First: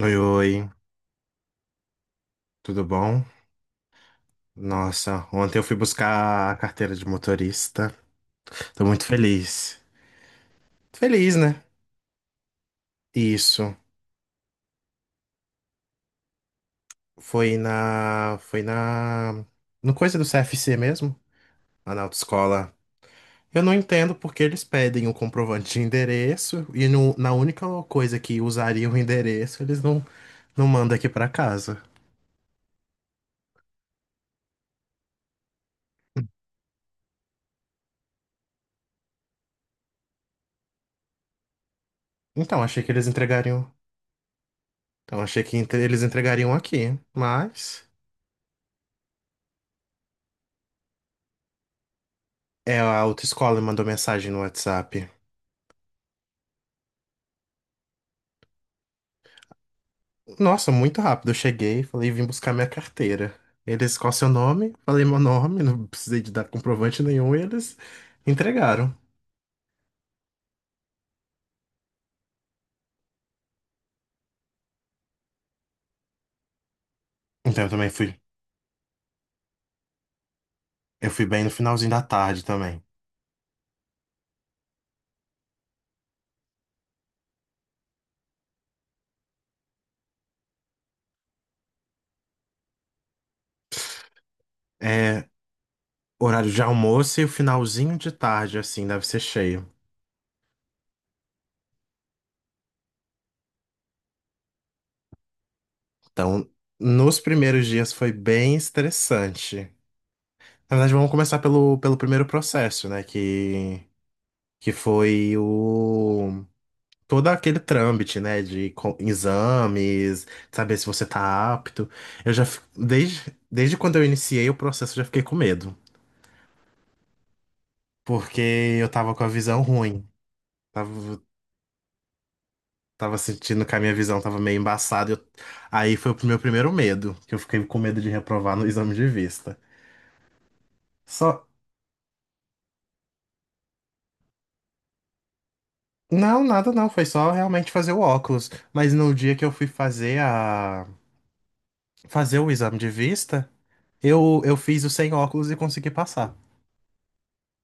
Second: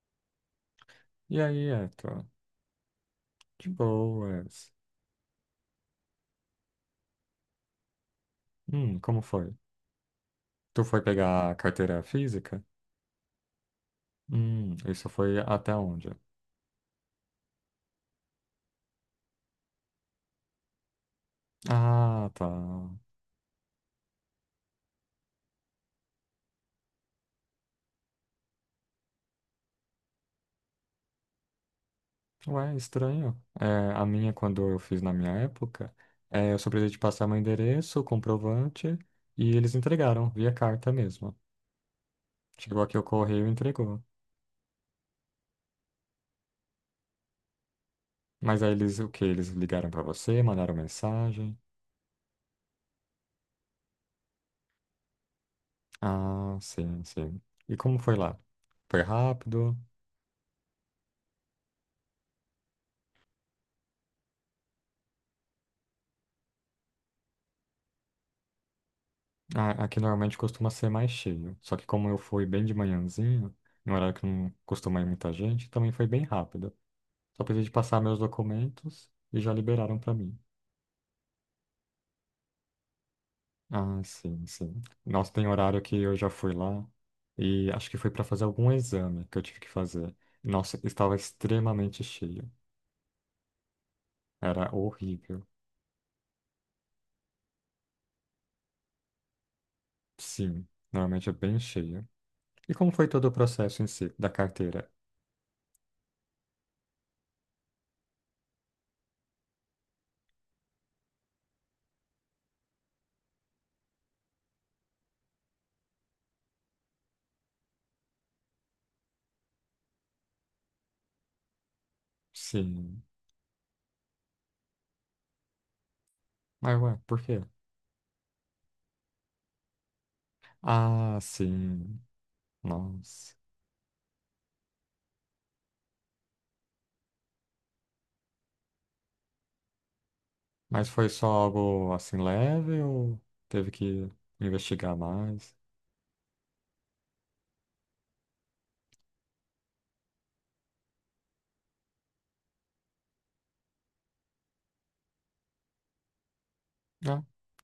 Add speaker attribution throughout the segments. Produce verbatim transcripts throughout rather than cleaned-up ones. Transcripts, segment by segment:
Speaker 1: Oi, oi,
Speaker 2: E aí, Eto?
Speaker 1: tudo bom?
Speaker 2: De boas.
Speaker 1: Nossa, ontem eu fui buscar a carteira de motorista. Tô
Speaker 2: Hum,
Speaker 1: muito
Speaker 2: como foi?
Speaker 1: feliz.
Speaker 2: Tu foi
Speaker 1: Feliz,
Speaker 2: pegar a
Speaker 1: né?
Speaker 2: carteira física?
Speaker 1: Isso.
Speaker 2: Hum, isso foi até onde?
Speaker 1: Foi na. Foi na. No coisa do C F C mesmo, lá na
Speaker 2: Ah, tá.
Speaker 1: autoescola. Eu não entendo porque eles pedem um comprovante de endereço e no- na única coisa que usariam o endereço, eles não, não mandam aqui pra casa.
Speaker 2: Ué, estranho. É, a minha, quando eu fiz na minha época, é, eu só precisei de passar meu endereço, comprovante, e eles entregaram, via carta mesmo.
Speaker 1: Então,
Speaker 2: Chegou
Speaker 1: achei que
Speaker 2: aqui o
Speaker 1: eles
Speaker 2: correio e
Speaker 1: entregariam.
Speaker 2: entregou.
Speaker 1: Então, achei que entre- eles entregariam aqui, mas.
Speaker 2: Mas aí eles, o quê? Eles ligaram pra você, mandaram mensagem?
Speaker 1: É, a autoescola me mandou mensagem no WhatsApp.
Speaker 2: Ah, sim, sim. E como foi lá? Foi rápido?
Speaker 1: Nossa, muito rápido. Eu cheguei, falei, vim buscar minha carteira. Eles, qual é o seu nome? Falei meu nome, não precisei de dar comprovante nenhum, e eles entregaram.
Speaker 2: A- Aqui normalmente costuma ser mais cheio. Só que como eu fui bem de manhãzinho, em um horário que não costuma ir muita gente, também foi bem rápido. Só
Speaker 1: Então
Speaker 2: precisei
Speaker 1: eu
Speaker 2: de
Speaker 1: também
Speaker 2: passar
Speaker 1: fui.
Speaker 2: meus documentos e já liberaram pra mim.
Speaker 1: Eu fui bem no finalzinho da tarde também.
Speaker 2: Ah, sim, sim. Nossa, tem horário que eu já fui lá e acho que foi pra fazer algum exame que eu tive que fazer. Nossa, estava extremamente cheio. Era
Speaker 1: É
Speaker 2: horrível.
Speaker 1: horário de almoço e o finalzinho de tarde, assim, deve ser cheio.
Speaker 2: Sim, normalmente é bem cheio. E como foi todo o processo em si da carteira?
Speaker 1: Então, nos primeiros dias foi bem estressante. Na verdade, vamos começar pelo, pelo primeiro processo, né? Que, que foi o todo aquele trâmite, né, de co- exames, saber se você tá apto. Eu já, fi-
Speaker 2: Sim.
Speaker 1: desde, desde quando eu iniciei o processo, eu já fiquei com medo,
Speaker 2: Mas ué, por quê?
Speaker 1: porque eu tava com a visão ruim,
Speaker 2: Ah,
Speaker 1: tava,
Speaker 2: sim.
Speaker 1: tava
Speaker 2: Nossa.
Speaker 1: sentindo que a minha visão tava meio embaçada. eu- aí foi o meu primeiro medo, que eu fiquei com medo de reprovar no exame de vista.
Speaker 2: Mas foi só
Speaker 1: Só,
Speaker 2: algo assim leve ou teve que investigar mais?
Speaker 1: não, nada não, foi só realmente fazer o óculos. Mas no dia que eu fui fazer a, fazer o exame de vista, eu, eu fiz o sem óculos e consegui passar.
Speaker 2: Ah,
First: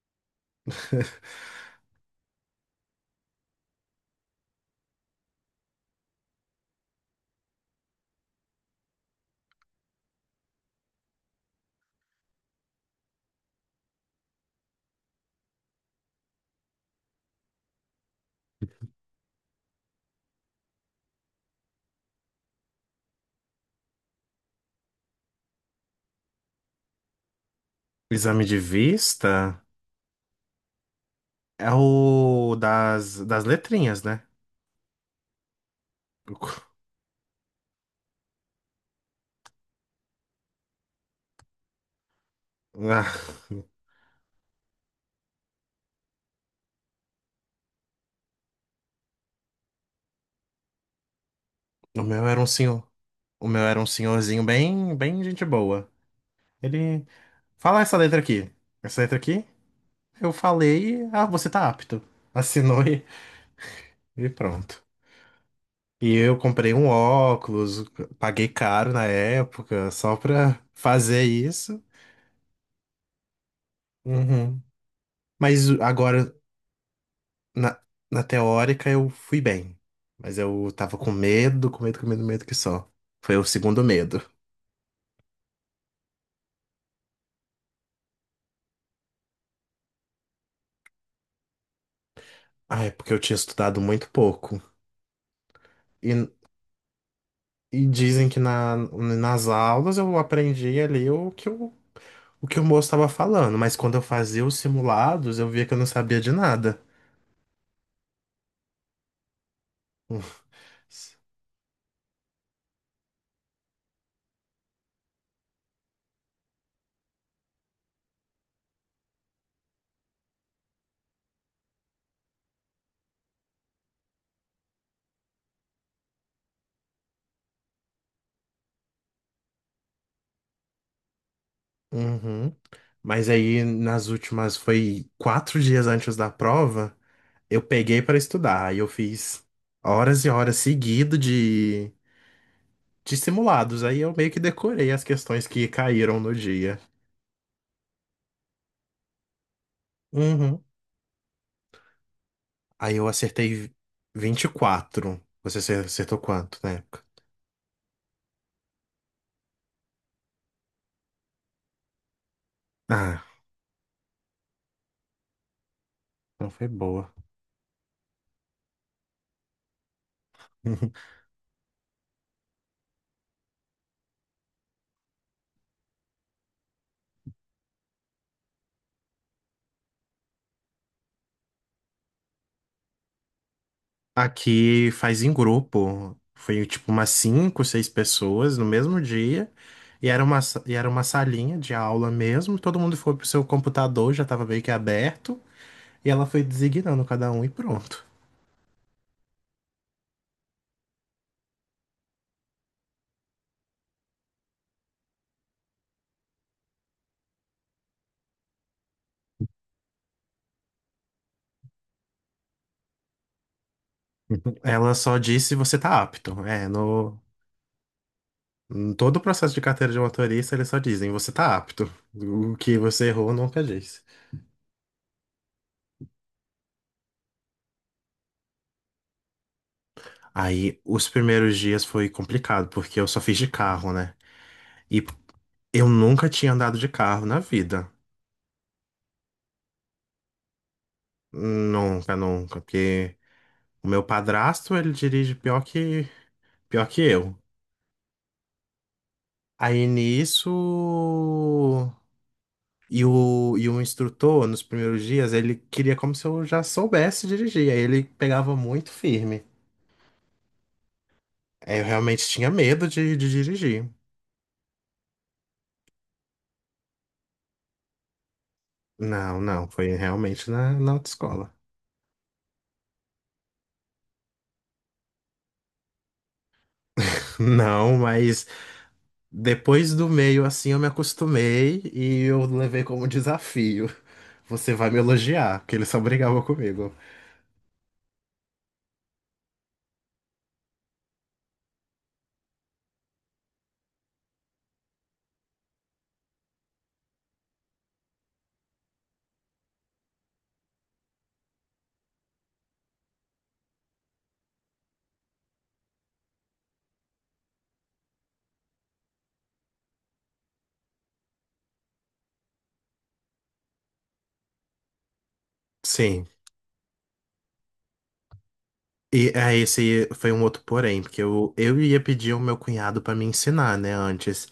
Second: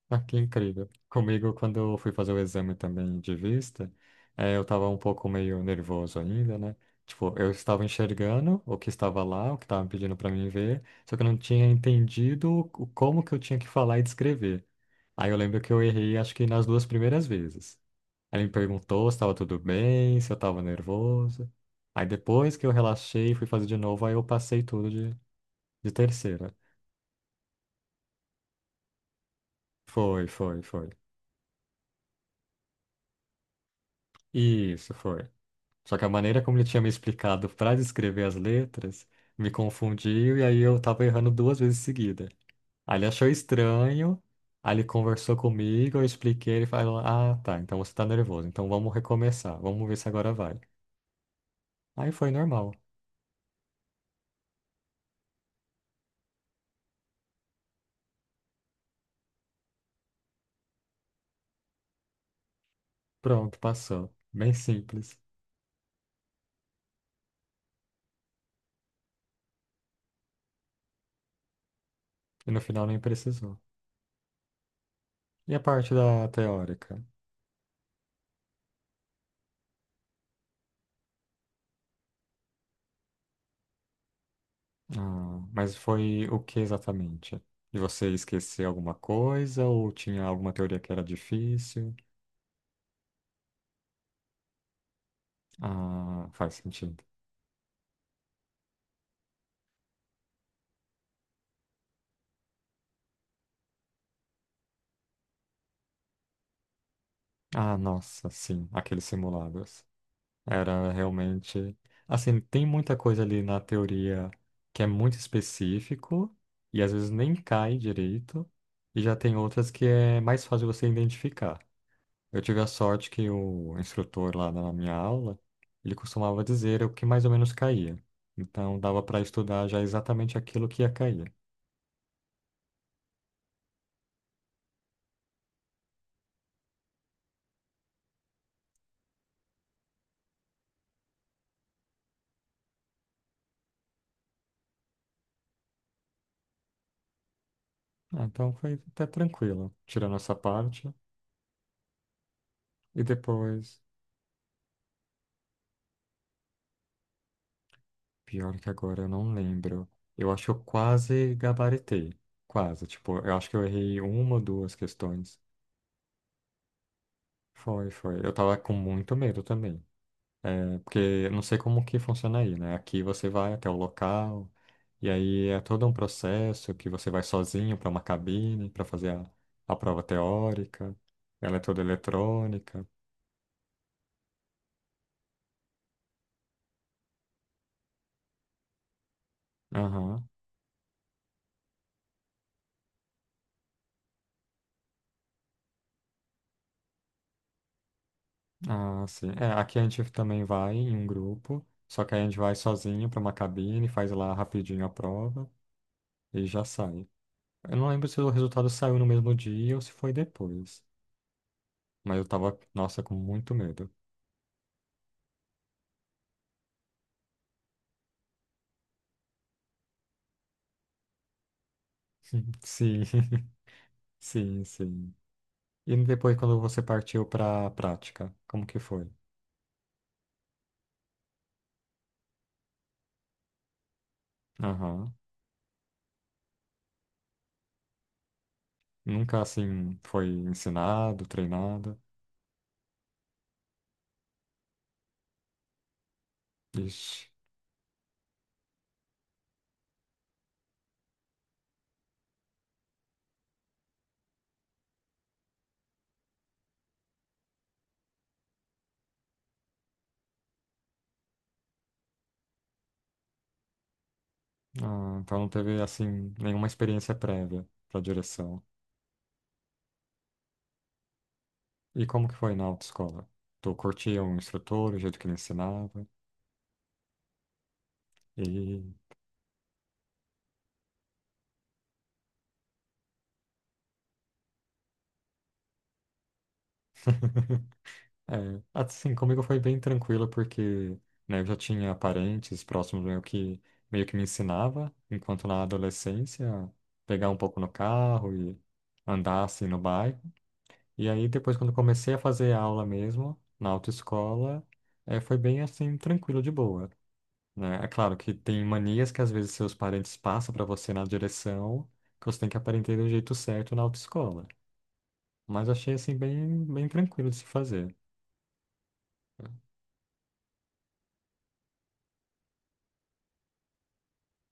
Speaker 2: ah, que incrível. Comigo, quando eu fui fazer o exame também de vista, eh, eu estava um pouco meio nervoso ainda, né? Tipo, eu estava enxergando o que estava lá, o que estavam pedindo para mim ver, só que eu não tinha entendido o- como que eu tinha que falar e descrever. Aí eu lembro que eu errei, acho que nas duas primeiras vezes. Ele me perguntou se estava tudo bem, se eu estava nervoso. Aí depois que eu relaxei e fui fazer de novo, aí eu passei tudo de, de terceira.
Speaker 1: O exame de vista
Speaker 2: Foi, foi, foi.
Speaker 1: é o das, das letrinhas, né?
Speaker 2: Isso, foi. Só que a maneira como ele tinha me explicado para descrever as letras me confundiu e aí eu tava errando duas vezes seguida. Aí ele
Speaker 1: Ah,
Speaker 2: achou estranho, aí ele conversou comigo, eu expliquei, ele falou: Ah, tá, então você tá nervoso, então vamos recomeçar, vamos ver se agora vai.
Speaker 1: o
Speaker 2: Aí
Speaker 1: meu
Speaker 2: foi
Speaker 1: era um
Speaker 2: normal.
Speaker 1: senhor. O meu era um senhorzinho bem, bem gente boa. Ele. Fala essa letra aqui. Essa letra aqui, eu falei, ah, você tá apto. Assinou e,
Speaker 2: Pronto, passou.
Speaker 1: e
Speaker 2: Bem
Speaker 1: pronto.
Speaker 2: simples.
Speaker 1: E eu comprei um óculos, paguei caro na época, só pra fazer isso.
Speaker 2: E no final nem precisou.
Speaker 1: Uhum.
Speaker 2: E a
Speaker 1: Mas
Speaker 2: parte da
Speaker 1: agora,
Speaker 2: teórica?
Speaker 1: Na, na teórica eu fui bem, mas eu tava com medo, com medo, com medo, medo que só. Foi o segundo medo.
Speaker 2: Ah, mas foi o que exatamente? De você esquecer alguma coisa ou tinha alguma teoria que era difícil?
Speaker 1: Ah, é porque eu tinha estudado muito pouco. E,
Speaker 2: Ah, faz sentido.
Speaker 1: e dizem que na, nas aulas eu aprendi ali o que o, o que o moço estava falando, mas quando eu fazia os simulados eu via que eu não sabia de nada.
Speaker 2: Ah, nossa, sim, aqueles simulados. Era realmente. Assim, tem muita coisa ali na teoria que é muito específico e às vezes nem cai direito, e já tem outras que é mais fácil você identificar. Eu tive a sorte que o instrutor lá na minha aula, ele costumava dizer o que mais ou menos caía. Então dava para estudar já exatamente aquilo que ia cair.
Speaker 1: Uhum. Mas aí nas últimas, foi quatro dias antes da prova, eu peguei para estudar. Aí eu fiz horas e horas seguido de de simulados. Aí eu meio que decorei as questões que caíram no dia.
Speaker 2: Ah, então foi até tranquilo, tirando essa
Speaker 1: Uhum.
Speaker 2: parte.
Speaker 1: Aí
Speaker 2: E
Speaker 1: eu acertei
Speaker 2: depois,
Speaker 1: vinte e quatro. Você acer- acertou quanto na época?
Speaker 2: pior que agora eu não lembro. Eu acho que eu quase gabaritei. Quase, tipo,
Speaker 1: Ah,
Speaker 2: eu acho que eu errei uma ou duas questões.
Speaker 1: não foi boa.
Speaker 2: Foi, foi. Eu tava com muito medo também. É, porque eu não sei como que funciona aí, né? Aqui você vai até o local, e aí é todo um processo que você vai sozinho para uma cabine para fazer a, a prova teórica. Ela é toda eletrônica.
Speaker 1: Aqui faz em grupo. Foi tipo umas cinco, seis pessoas no mesmo dia. E era
Speaker 2: Aham.
Speaker 1: uma, sa- e era uma salinha de aula mesmo. Todo mundo foi pro seu computador, já tava meio que aberto. E ela foi designando cada um e pronto.
Speaker 2: Ah, sim. É, aqui a gente também vai em um grupo, só que aí a gente vai sozinho para uma cabine, faz lá rapidinho a prova e já sai. Eu não lembro se o resultado saiu no mesmo dia ou se foi depois, mas eu tava, nossa, com muito medo.
Speaker 1: Ela só disse você tá apto. É, no, Em todo o processo de carteira de motorista, eles só dizem, você tá apto. O que
Speaker 2: Sim,
Speaker 1: você errou, nunca diz.
Speaker 2: sim, sim. E depois, quando você partiu para a prática, como que foi?
Speaker 1: Aí, os primeiros dias foi complicado, porque eu só fiz de carro, né? E
Speaker 2: Aham.
Speaker 1: eu nunca tinha andado de carro na vida.
Speaker 2: Nunca, assim, foi ensinado, treinado?
Speaker 1: Nunca, nunca. Porque o meu padrasto, ele dirige pior que, pior que
Speaker 2: Ixi.
Speaker 1: eu. Aí, nisso... E o, e o instrutor, nos primeiros dias, ele queria como se eu já soubesse dirigir. Aí ele pegava muito firme. Aí eu realmente tinha medo de de dirigir.
Speaker 2: Ah, então não teve, assim, nenhuma experiência prévia para direção.
Speaker 1: Não, não, foi realmente na, na autoescola.
Speaker 2: E como que foi na autoescola? Tu curtia o instrutor, o jeito que ele ensinava?
Speaker 1: Não, mas
Speaker 2: E...
Speaker 1: depois do meio assim eu me acostumei e eu levei como desafio. Você vai me elogiar, porque ele só brigava comigo.
Speaker 2: É, assim, comigo foi bem tranquilo porque, né, eu já tinha parentes próximos meu que meio que me ensinava, enquanto na adolescência, pegar um pouco no carro e andar assim no bairro. E aí depois quando comecei a fazer aula mesmo, na autoescola, é, foi bem assim, tranquilo, de boa, né? É claro que tem manias que às vezes seus parentes passam para você na direção que você tem que aprender do jeito certo na autoescola. Mas achei assim
Speaker 1: Sim.
Speaker 2: bem, bem tranquilo de se fazer.
Speaker 1: E é, esse foi um outro porém, porque eu, eu ia pedir ao meu cunhado pra me ensinar, né, antes.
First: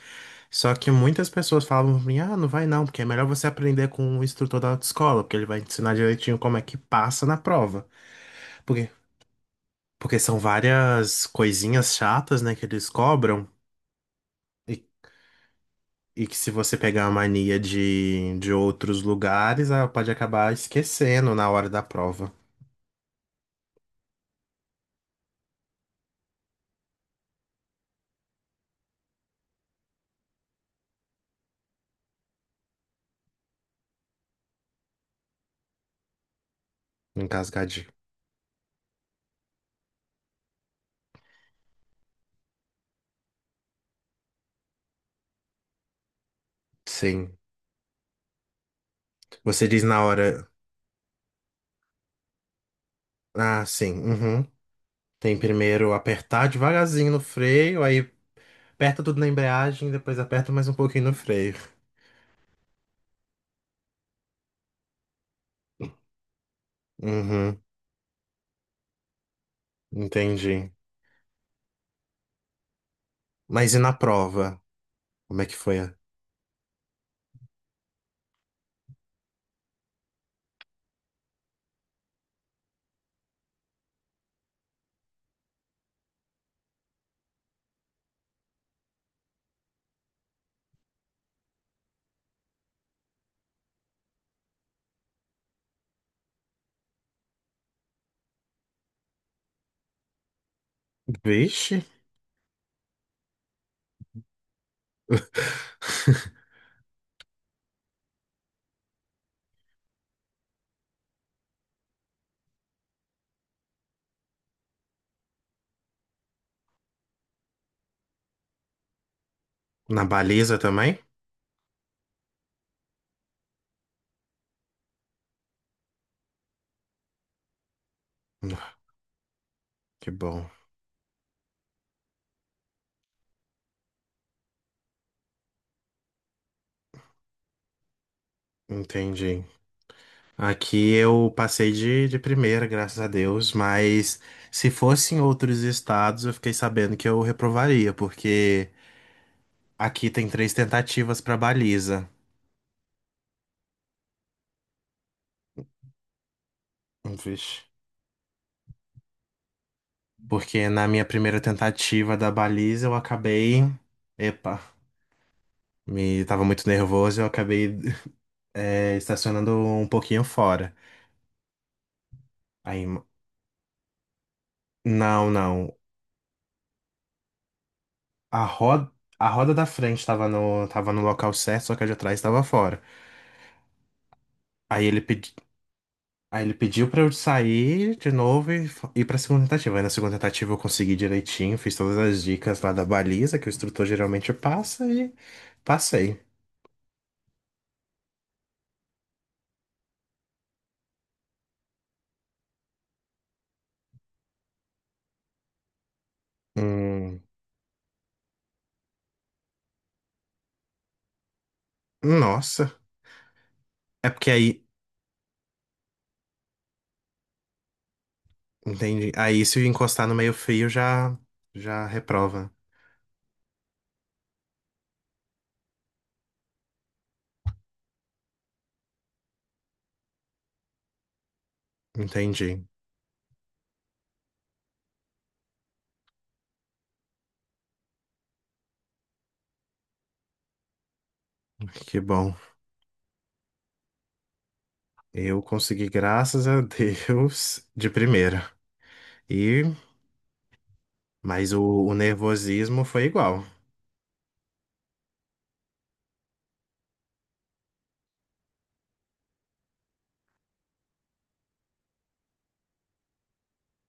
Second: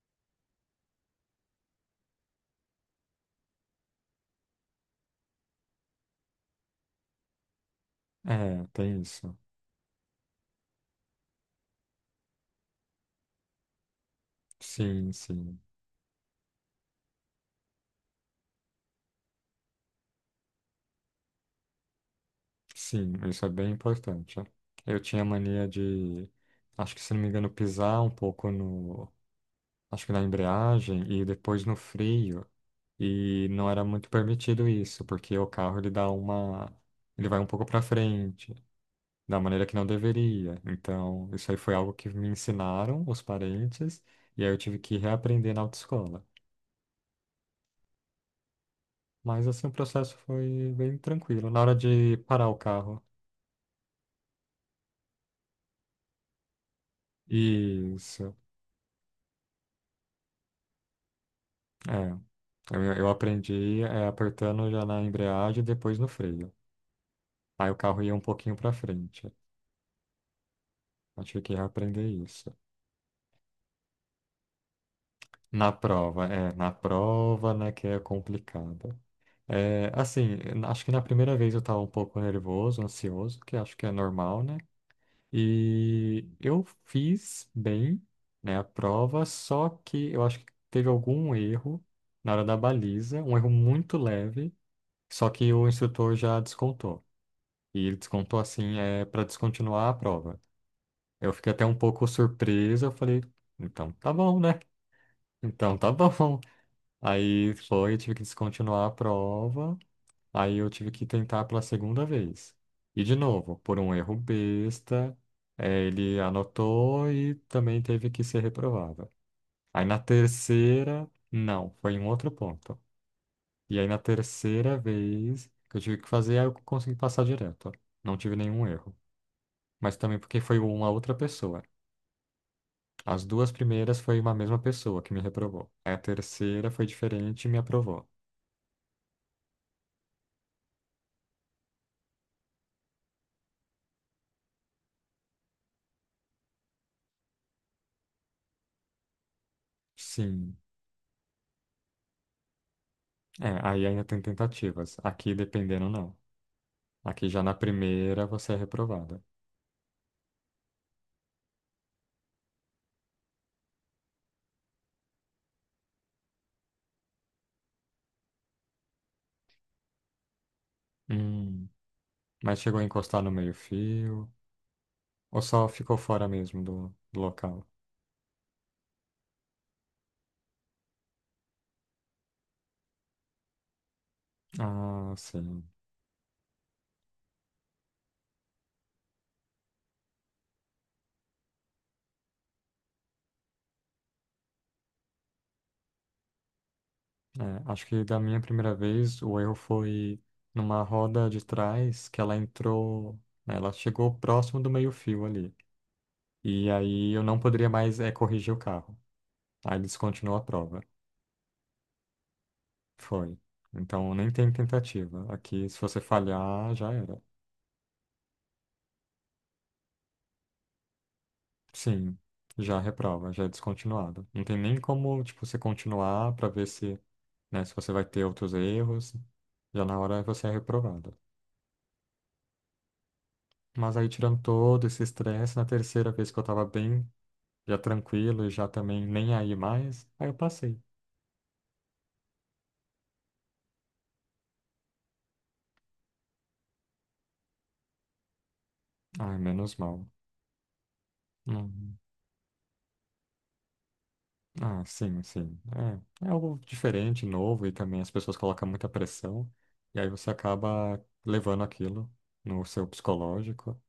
Speaker 1: Só que muitas pessoas falavam pra mim, ah, não vai não, porque é melhor você aprender com o instrutor da autoescola, porque ele vai te ensinar direitinho como é que passa na prova.
Speaker 2: É,
Speaker 1: Porque
Speaker 2: tem isso.
Speaker 1: Porque são várias coisinhas chatas, né, que eles cobram. E,
Speaker 2: Sim, sim.
Speaker 1: e que se você pegar a mania de, de outros lugares, ah, pode acabar esquecendo na hora da prova.
Speaker 2: Sim, isso é bem importante. Ó, eu tinha mania de, acho que se não me engano, pisar um pouco no, acho que na embreagem e depois no freio. E não era muito permitido isso, porque o carro ele dá uma, ele vai um pouco para
Speaker 1: Engasgadinho.
Speaker 2: frente, da maneira que não deveria. Então, isso aí foi algo que me ensinaram os parentes e aí eu tive que reaprender na autoescola.
Speaker 1: Sim.
Speaker 2: Mas assim,
Speaker 1: Você
Speaker 2: o
Speaker 1: diz na
Speaker 2: processo
Speaker 1: hora.
Speaker 2: foi bem tranquilo. Na hora de parar o carro,
Speaker 1: Ah, sim. Uhum. Tem primeiro apertar devagarzinho no freio, aí
Speaker 2: isso.
Speaker 1: Aperta tudo na embreagem, depois aperta mais um pouquinho no freio.
Speaker 2: É, eu, eu aprendi é, apertando já na embreagem e depois no freio.
Speaker 1: Uhum,
Speaker 2: Aí o carro ia um pouquinho para frente.
Speaker 1: entendi.
Speaker 2: Eu tive que aprender isso.
Speaker 1: Mas e na prova? Como é que
Speaker 2: Na
Speaker 1: foi? A-
Speaker 2: prova, é, na prova, né, que é complicada. É, assim, acho que na primeira vez eu estava um pouco nervoso, ansioso, que acho que é normal, né? E eu fiz bem, né, a prova, só que eu acho que teve algum erro na hora da baliza, um erro muito leve, só que o instrutor já descontou. E ele descontou assim, é para descontinuar a prova. Eu fiquei até um
Speaker 1: Vixe!
Speaker 2: pouco surpreso, eu falei, então tá bom, né? Então tá bom. Aí foi, eu tive que descontinuar a prova, aí eu tive que tentar pela segunda vez. E de novo, por um erro besta, eh, ele anotou e também teve que ser reprovado. Aí na
Speaker 1: Na baliza também?
Speaker 2: terceira, não, foi em outro ponto. E aí na terceira vez que eu tive que fazer, aí eu consegui passar direto. Não tive nenhum erro, mas
Speaker 1: Que
Speaker 2: também porque
Speaker 1: bom,
Speaker 2: foi uma outra pessoa. As duas primeiras foi uma mesma pessoa que me reprovou. A terceira foi diferente e me aprovou.
Speaker 1: entendi. Aqui eu passei de, de primeira, graças a Deus, mas se fosse em outros estados, eu fiquei sabendo que eu reprovaria, porque aqui tem três
Speaker 2: Sim.
Speaker 1: tentativas para baliza.
Speaker 2: É, aí ainda tem tentativas. Aqui, dependendo, não. Aqui já na
Speaker 1: Vixe.
Speaker 2: primeira você é reprovado.
Speaker 1: Porque na minha primeira tentativa da baliza eu acabei. Epa! Me tava muito nervoso, eu acabei é, estacionando um pouquinho fora.
Speaker 2: Hum. Mas chegou a
Speaker 1: Aí,
Speaker 2: encostar no meio-fio?
Speaker 1: não,
Speaker 2: Ou só
Speaker 1: não.
Speaker 2: ficou fora mesmo do, do local?
Speaker 1: A roda, a roda da frente tava no, tava no local certo, só que a de trás tava fora. Aí ele,
Speaker 2: Ah,
Speaker 1: pedi,
Speaker 2: sim.
Speaker 1: aí ele pediu pra eu sair de novo e f- ir pra segunda tentativa. Aí na segunda tentativa eu consegui direitinho, fiz todas as dicas lá da baliza que o instrutor geralmente passa e passei.
Speaker 2: É, acho que da minha primeira vez o erro foi numa roda de trás que ela entrou. Né, ela chegou próximo do meio-fio ali. E aí
Speaker 1: Hum,
Speaker 2: eu não poderia mais eh, corrigir o carro. Aí descontinuou a prova.
Speaker 1: nossa.
Speaker 2: Foi.
Speaker 1: É
Speaker 2: Então nem
Speaker 1: porque
Speaker 2: tem
Speaker 1: aí,
Speaker 2: tentativa. Aqui, se você falhar, já era.
Speaker 1: entendi. Aí se eu encostar no meio fio já, já
Speaker 2: Sim,
Speaker 1: reprova.
Speaker 2: já reprova, já é descontinuado. Não tem nem como, tipo, você continuar para ver se, né, se você vai ter outros erros. Já na hora você é reprovado.
Speaker 1: Entendi.
Speaker 2: Mas aí tirando todo esse estresse, na terceira vez que eu tava bem, já tranquilo e já também nem aí mais, aí eu passei.
Speaker 1: Que bom. Eu consegui, graças a Deus, de primeira.
Speaker 2: Ai,
Speaker 1: E,
Speaker 2: menos mal.
Speaker 1: mas o, o
Speaker 2: Uhum.
Speaker 1: nervosismo foi igual,
Speaker 2: Ah, sim, sim. É, é algo diferente, novo, e também as pessoas colocam muita pressão, e aí você acaba levando aquilo no seu psicológico,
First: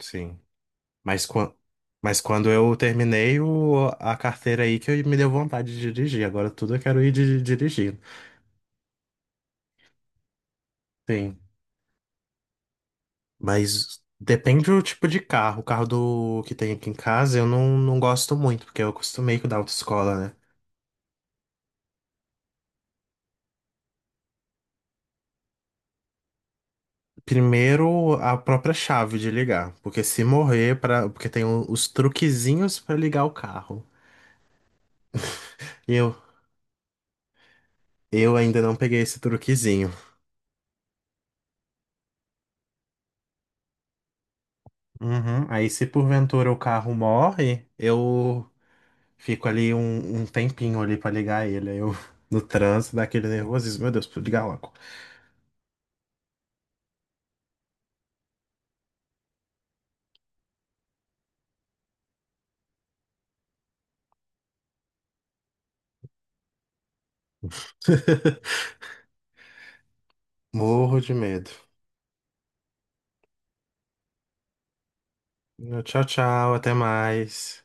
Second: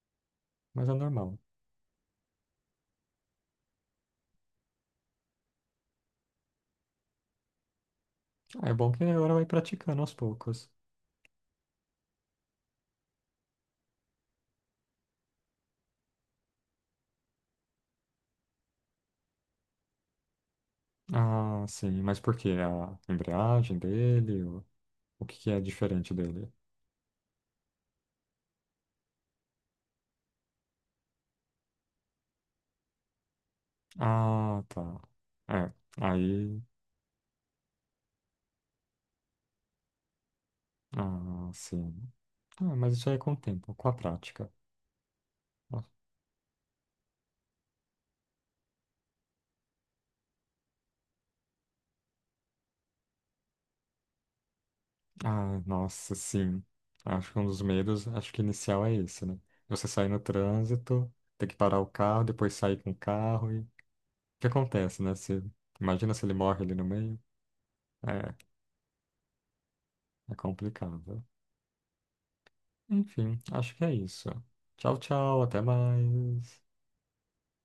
Speaker 1: sim.
Speaker 2: mas é
Speaker 1: Mas,
Speaker 2: normal.
Speaker 1: quan- mas quando eu terminei o, a carteira aí que me deu vontade de dirigir. Agora tudo eu quero ir di- dirigindo.
Speaker 2: Ah, é bom que agora vai praticando aos poucos.
Speaker 1: Sim. Mas depende do tipo de carro. O carro do que tem aqui em casa eu não, não gosto muito, porque eu acostumei com o da autoescola, né?
Speaker 2: Ah, sim, mas por quê? A embreagem dele? O, o que que é diferente dele?
Speaker 1: Primeiro, a própria chave de ligar. Porque se morrer, pra, porque tem o- os truquezinhos pra ligar o carro.
Speaker 2: Ah, tá. É,
Speaker 1: E eu,
Speaker 2: aí.
Speaker 1: Eu ainda não peguei esse truquezinho.
Speaker 2: Ah, sim. Ah, mas isso aí é com o tempo, com a prática.
Speaker 1: Uhum. Aí, se porventura o carro morre, eu fico ali um, um tempinho ali pra ligar ele. Aí eu, no trânsito, dá aquele nervosismo. Meu Deus, preciso ligar logo.
Speaker 2: Ah, nossa, sim. Acho que um dos medos, acho que inicial é esse, né? Você sair no trânsito, ter que parar o carro, depois sair com o carro e... O que acontece, né? Você... Imagina se ele morre ali no meio. É, é
Speaker 1: Morro de
Speaker 2: complicado.
Speaker 1: medo.
Speaker 2: Enfim, acho que é isso. Tchau, tchau, até
Speaker 1: Tchau, tchau,
Speaker 2: mais.
Speaker 1: até mais.